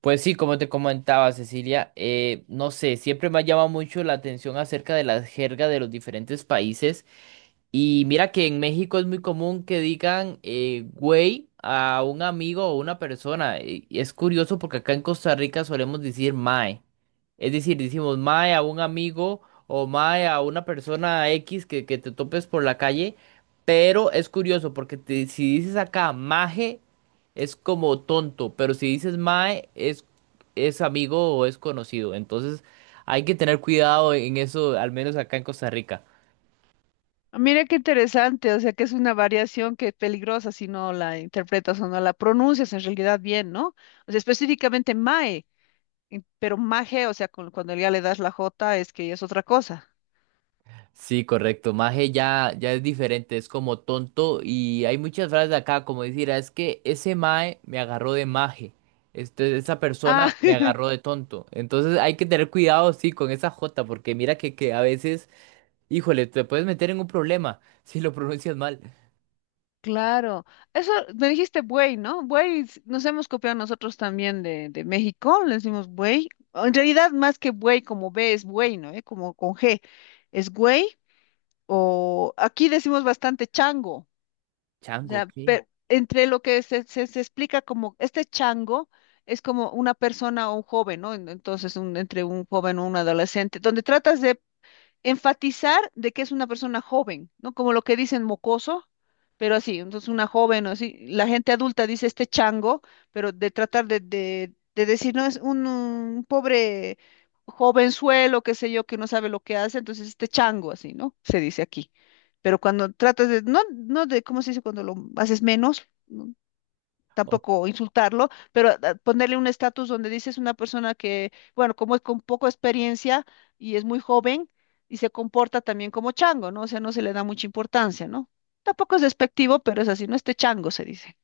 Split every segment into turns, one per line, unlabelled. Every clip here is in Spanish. Pues sí, como te comentaba Cecilia, no sé, siempre me ha llamado mucho la atención acerca de la jerga de los diferentes países. Y mira que en México es muy común que digan güey a un amigo o una persona. Y es curioso porque acá en Costa Rica solemos decir mae. Es decir, decimos mae a un amigo o mae a una persona X que te topes por la calle, pero es curioso porque si dices acá maje es como tonto, pero si dices mae es amigo o es conocido. Entonces hay que tener cuidado en eso, al menos acá en Costa Rica.
Ah, mira qué interesante, o sea que es una variación que es peligrosa si no la interpretas o no la pronuncias en realidad bien, ¿no? O sea, específicamente mae, pero maje, o sea, cuando ya le das la jota es que ya es otra cosa.
Sí, correcto. Maje ya, ya es diferente, es como tonto. Y hay muchas frases acá, como decir, "Ah, es que ese mae me agarró de maje. Este, esa persona
Ah,
me agarró de tonto. Entonces hay que tener cuidado, sí, con esa jota porque mira que a veces, híjole, te puedes meter en un problema si lo pronuncias mal.
claro. Eso me dijiste buey, ¿no? Buey, nos hemos copiado nosotros también de México, le decimos buey. O en realidad, más que buey, como B es buey, ¿no? ¿Eh? Como con G, es güey. O aquí decimos bastante chango. O
Chango,
sea,
¿qué?
entre lo que se explica como este chango es como una persona o un joven, ¿no? Entonces, entre un joven o un adolescente, donde tratas de enfatizar de que es una persona joven, ¿no? Como lo que dicen mocoso, pero así, entonces una joven o así, la gente adulta dice este chango, pero de tratar de decir, no, es un, pobre jovenzuelo, qué sé yo, que no sabe lo que hace, entonces este chango, así, ¿no? Se dice aquí. Pero cuando tratas de, no de, ¿cómo se dice? Cuando lo haces menos, ¿no?
Ok.
Tampoco insultarlo, pero ponerle un estatus donde dices una persona que, bueno, como es con poca experiencia y es muy joven y se comporta también como chango, ¿no? O sea, no se le da mucha importancia, ¿no? Tampoco es despectivo, pero es así, no este chango se dice.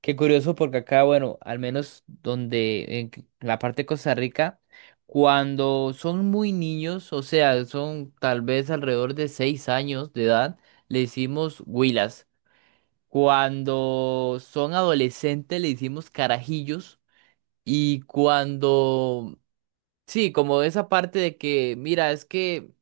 Qué curioso porque acá, bueno, al menos donde en la parte de Costa Rica, cuando son muy niños, o sea, son tal vez alrededor de 6 años de edad, le decimos huilas. Cuando son adolescentes le decimos carajillos y cuando, sí, como esa parte de que, mira, es que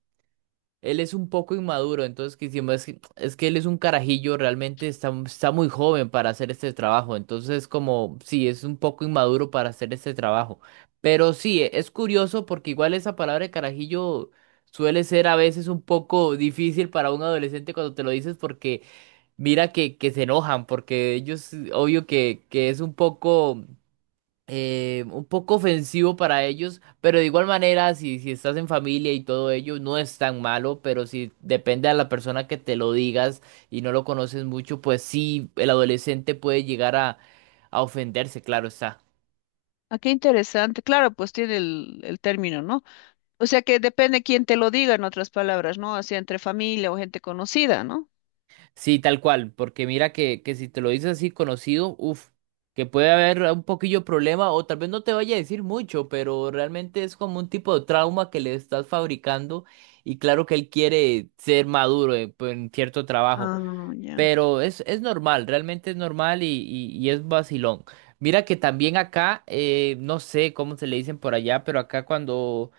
él es un poco inmaduro, entonces que hicimos es que él es un carajillo, realmente está, está muy joven para hacer este trabajo, entonces como sí, es un poco inmaduro para hacer este trabajo. Pero sí, es curioso porque igual esa palabra de carajillo suele ser a veces un poco difícil para un adolescente cuando te lo dices porque mira que se enojan, porque ellos obvio que es un poco ofensivo para ellos, pero de igual manera, si, si estás en familia y todo ello, no es tan malo, pero si depende a la persona que te lo digas y no lo conoces mucho, pues sí, el adolescente puede llegar a ofenderse, claro está.
Ah, qué interesante. Claro, pues tiene el término, ¿no? O sea que depende quién te lo diga, en otras palabras, ¿no? Así entre familia o gente conocida, ¿no?
Sí, tal cual, porque mira que si te lo dices así conocido, uff, que puede haber un poquillo problema o tal vez no te vaya a decir mucho, pero realmente es como un tipo de trauma que le estás fabricando y claro que él quiere ser maduro pues, en cierto trabajo.
Ah, ya.
Pero es normal, realmente es normal y, y es vacilón. Mira que también acá, no sé cómo se le dicen por allá, pero acá cuando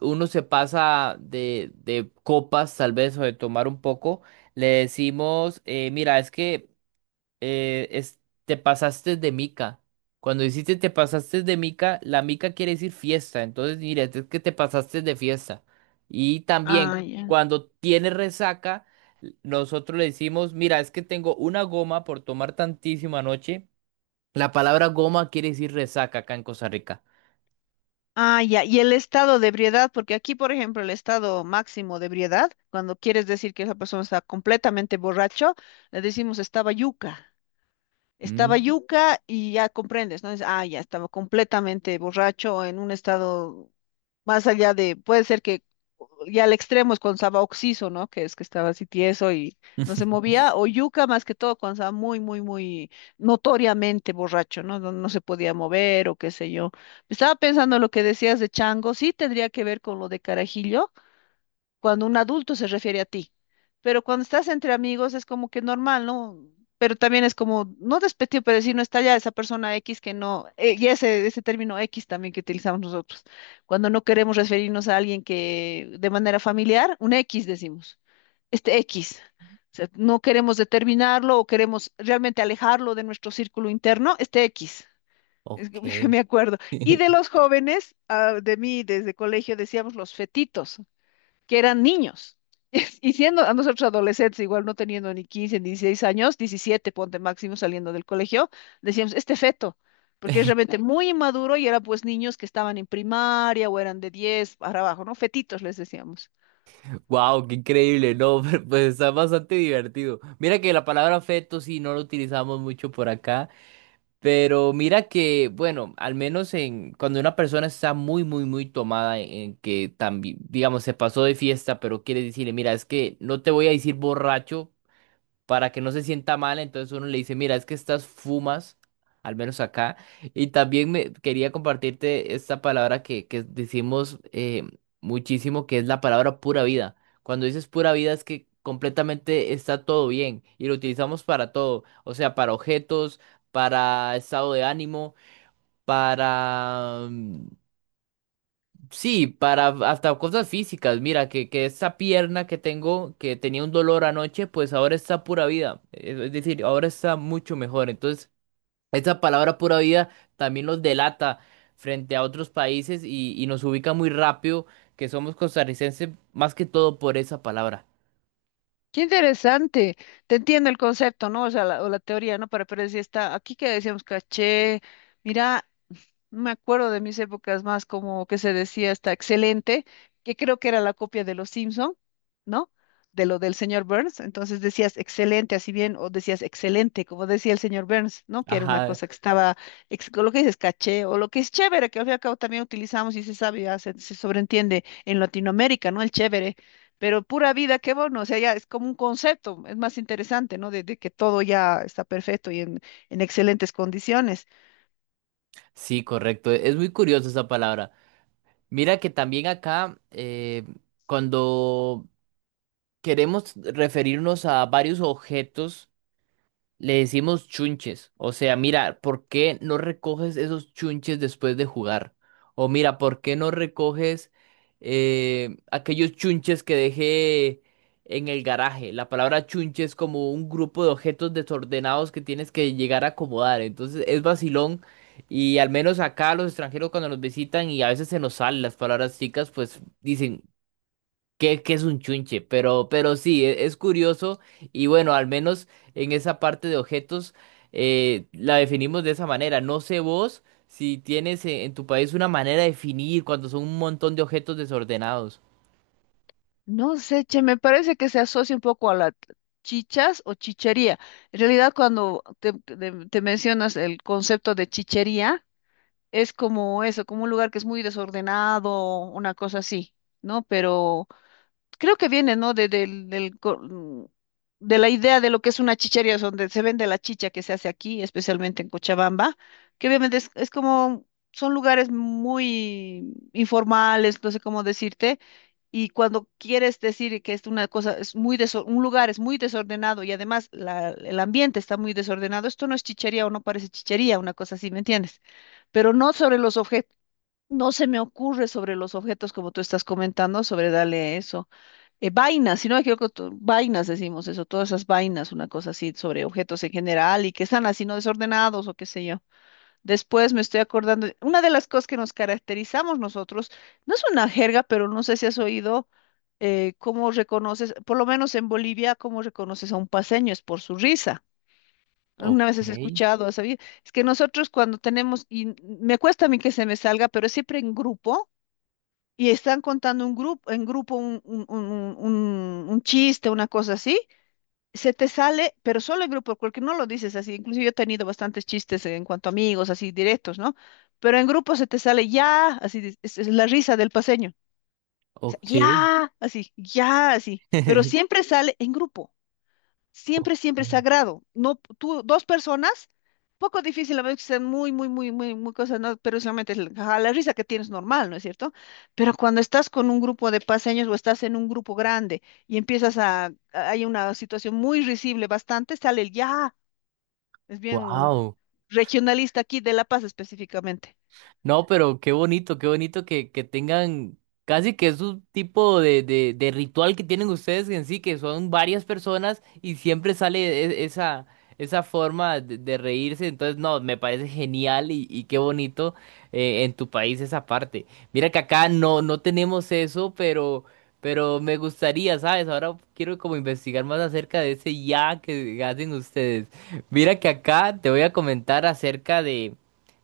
uno se pasa de copas, tal vez, o de tomar un poco, le decimos, mira, es que es, te pasaste de mica. Cuando hiciste te pasaste de mica, la mica quiere decir fiesta. Entonces, mira, este es que te pasaste de fiesta. Y también,
Ah, ya.
cuando tienes resaca, nosotros le decimos, mira, es que tengo una goma por tomar tantísima noche. La palabra goma quiere decir resaca acá en Costa Rica.
Ah, ya, y el estado de ebriedad, porque aquí, por ejemplo, el estado máximo de ebriedad, cuando quieres decir que esa persona está completamente borracho, le decimos estaba yuca. Estaba
Mm.
yuca y ya comprendes, ¿no? Ya estaba completamente borracho en un estado más allá de, puede ser que ya al extremo es cuando estaba oxiso, ¿no? Que es que estaba así tieso y no se movía, o yuca más que todo cuando estaba muy, muy, muy notoriamente borracho, ¿no? No, no se podía mover o qué sé yo. Estaba pensando lo que decías de chango, sí tendría que ver con lo de Carajillo, cuando un adulto se refiere a ti. Pero cuando estás entre amigos es como que normal, ¿no? Pero también es como, no despectivo, pero decir, no está ya esa persona X que no, y ese término X también que utilizamos nosotros. Cuando no queremos referirnos a alguien que de manera familiar, un X decimos, este X. O sea, no queremos determinarlo o queremos realmente alejarlo de nuestro círculo interno, este X. Es que
Ok.
me acuerdo. Y de los jóvenes, de mí desde colegio decíamos los fetitos que eran niños. Y siendo a nosotros adolescentes, igual no teniendo ni 15 ni 16 años, 17 ponte máximo saliendo del colegio, decíamos, este feto, porque es realmente, claro, muy inmaduro y era pues niños que estaban en primaria o eran de 10 para abajo, ¿no? Fetitos les decíamos.
Wow, qué increíble, no, pero, pues está bastante divertido. Mira que la palabra feto sí no lo utilizamos mucho por acá. Pero mira que, bueno, al menos en cuando una persona está muy, muy, muy tomada en que también, digamos, se pasó de fiesta, pero quiere decirle, mira, es que no te voy a decir borracho, para que no se sienta mal, entonces uno le dice, mira, es que estas fumas, al menos acá, y también me quería compartirte esta palabra que decimos muchísimo, que es la palabra pura vida. Cuando dices pura vida es que completamente está todo bien y lo utilizamos para todo, o sea, para objetos, para estado de ánimo, para sí, para hasta cosas físicas. Mira, que esa pierna que tengo, que tenía un dolor anoche, pues ahora está pura vida. Es decir, ahora está mucho mejor. Entonces, esa palabra pura vida también nos delata frente a otros países y nos ubica muy rápido que somos costarricenses más que todo por esa palabra.
Qué interesante, te entiendo el concepto, ¿no? O sea, o la teoría, ¿no? Pero decía, está aquí que decíamos, caché, mira, me acuerdo de mis épocas más como que se decía está excelente, que creo que era la copia de los Simpson, ¿no? De lo del señor Burns. Entonces decías excelente, así bien, o decías excelente, como decía el señor Burns, ¿no? Que era una
Ajá,
cosa que estaba, con lo que dices caché, o lo que es chévere, que al fin y al cabo también utilizamos y se sabe, ya se sobreentiende en Latinoamérica, ¿no? El chévere. Pero pura vida, qué bueno, o sea, ya es como un concepto, es más interesante, ¿no? De que todo ya está perfecto y en excelentes condiciones.
sí, correcto. Es muy curiosa esa palabra. Mira que también acá, cuando queremos referirnos a varios objetos, le decimos chunches. O sea, mira, ¿por qué no recoges esos chunches después de jugar? O mira, ¿por qué no recoges aquellos chunches que dejé en el garaje? La palabra chunche es como un grupo de objetos desordenados que tienes que llegar a acomodar. Entonces es vacilón. Y al menos acá los extranjeros cuando nos visitan y a veces se nos salen las palabras chicas, pues dicen, que es un chunche, pero sí, es, curioso y bueno, al menos en esa parte de objetos la definimos de esa manera. No sé vos si tienes en tu país una manera de definir cuando son un montón de objetos desordenados.
No sé, che, me parece que se asocia un poco a la chichas o chichería. En realidad, cuando te mencionas el concepto de chichería, es como eso, como un lugar que es muy desordenado, una cosa así, ¿no? Pero creo que viene, ¿no? De, del, del co- mm, De la idea de lo que es una chichería, donde se vende la chicha que se hace aquí, especialmente en Cochabamba, que obviamente es como, son lugares muy informales, no sé cómo decirte, y cuando quieres decir que es una cosa, es muy un lugar es muy desordenado y además el ambiente está muy desordenado, esto no es chichería o no parece chichería, una cosa así, ¿me entiendes? Pero no sobre los objetos. No se me ocurre sobre los objetos como tú estás comentando, sobre darle eso vainas, si no me equivoco, vainas decimos eso, todas esas vainas, una cosa así sobre objetos en general y que están así no desordenados o qué sé yo. Después me estoy acordando, una de las cosas que nos caracterizamos nosotros, no es una jerga, pero no sé si has oído cómo reconoces, por lo menos en Bolivia, cómo reconoces a un paseño, es por su risa. Alguna vez
Ok,
has escuchado, has sabido, es que nosotros cuando tenemos, y me cuesta a mí que se me salga, pero es siempre en grupo y están contando un grupo, en grupo un chiste, una cosa así, se te sale, pero solo en grupo, porque no lo dices así. Incluso yo he tenido bastantes chistes en cuanto a amigos, así directos, ¿no? Pero en grupo se te sale ya, así, dices, es la risa del paseño. O sea,
ok.
ya, así, ya, así. Pero siempre sale en grupo siempre, siempre sagrado. No, tú, dos personas, poco difícil, a veces que sean muy, muy, muy, muy, muy cosas, ¿no? Pero solamente es la, ajá, la risa que tienes normal, ¿no es cierto? Pero cuando estás con un grupo de paseños o estás en un grupo grande y empiezas hay una situación muy risible, bastante, sale el ya, es bien
Wow.
regionalista aquí de La Paz específicamente.
No, pero qué bonito que tengan casi que es un tipo de ritual que tienen ustedes en sí, que son varias personas y siempre sale esa, esa forma de reírse. Entonces, no, me parece genial y qué bonito en tu país esa parte. Mira que acá no, no tenemos eso, pero me gustaría, ¿sabes? Ahora quiero como investigar más acerca de ese ya que hacen ustedes. Mira que acá te voy a comentar acerca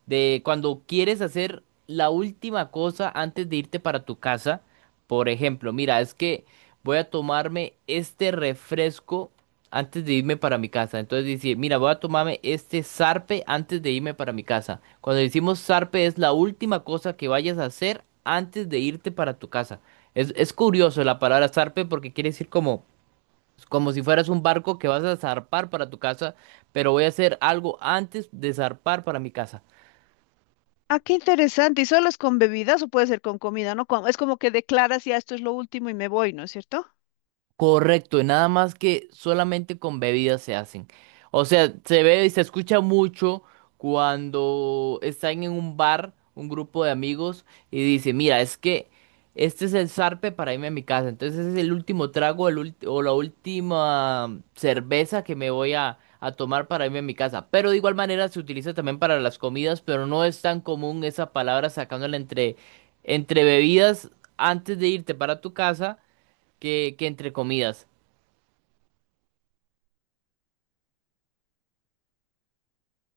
de cuando quieres hacer la última cosa antes de irte para tu casa. Por ejemplo, mira, es que voy a tomarme este refresco antes de irme para mi casa. Entonces decir, mira, voy a tomarme este zarpe antes de irme para mi casa. Cuando decimos zarpe es la última cosa que vayas a hacer antes de irte para tu casa. Es curioso la palabra zarpe porque quiere decir como, como si fueras un barco que vas a zarpar para tu casa, pero voy a hacer algo antes de zarpar para mi casa.
Ah, qué interesante. ¿Y solo es con bebidas o puede ser con comida, no? Es como que declaras ya esto es lo último y me voy, ¿no es cierto?
Correcto, y nada más que solamente con bebidas se hacen. O sea, se ve y se escucha mucho cuando están en un bar, un grupo de amigos, y dice, mira, es que este es el zarpe para irme a mi casa. Entonces es el último trago el o la última cerveza que me voy a tomar para irme a mi casa. Pero de igual manera se utiliza también para las comidas, pero no es tan común esa palabra sacándola entre, entre bebidas antes de irte para tu casa que entre comidas.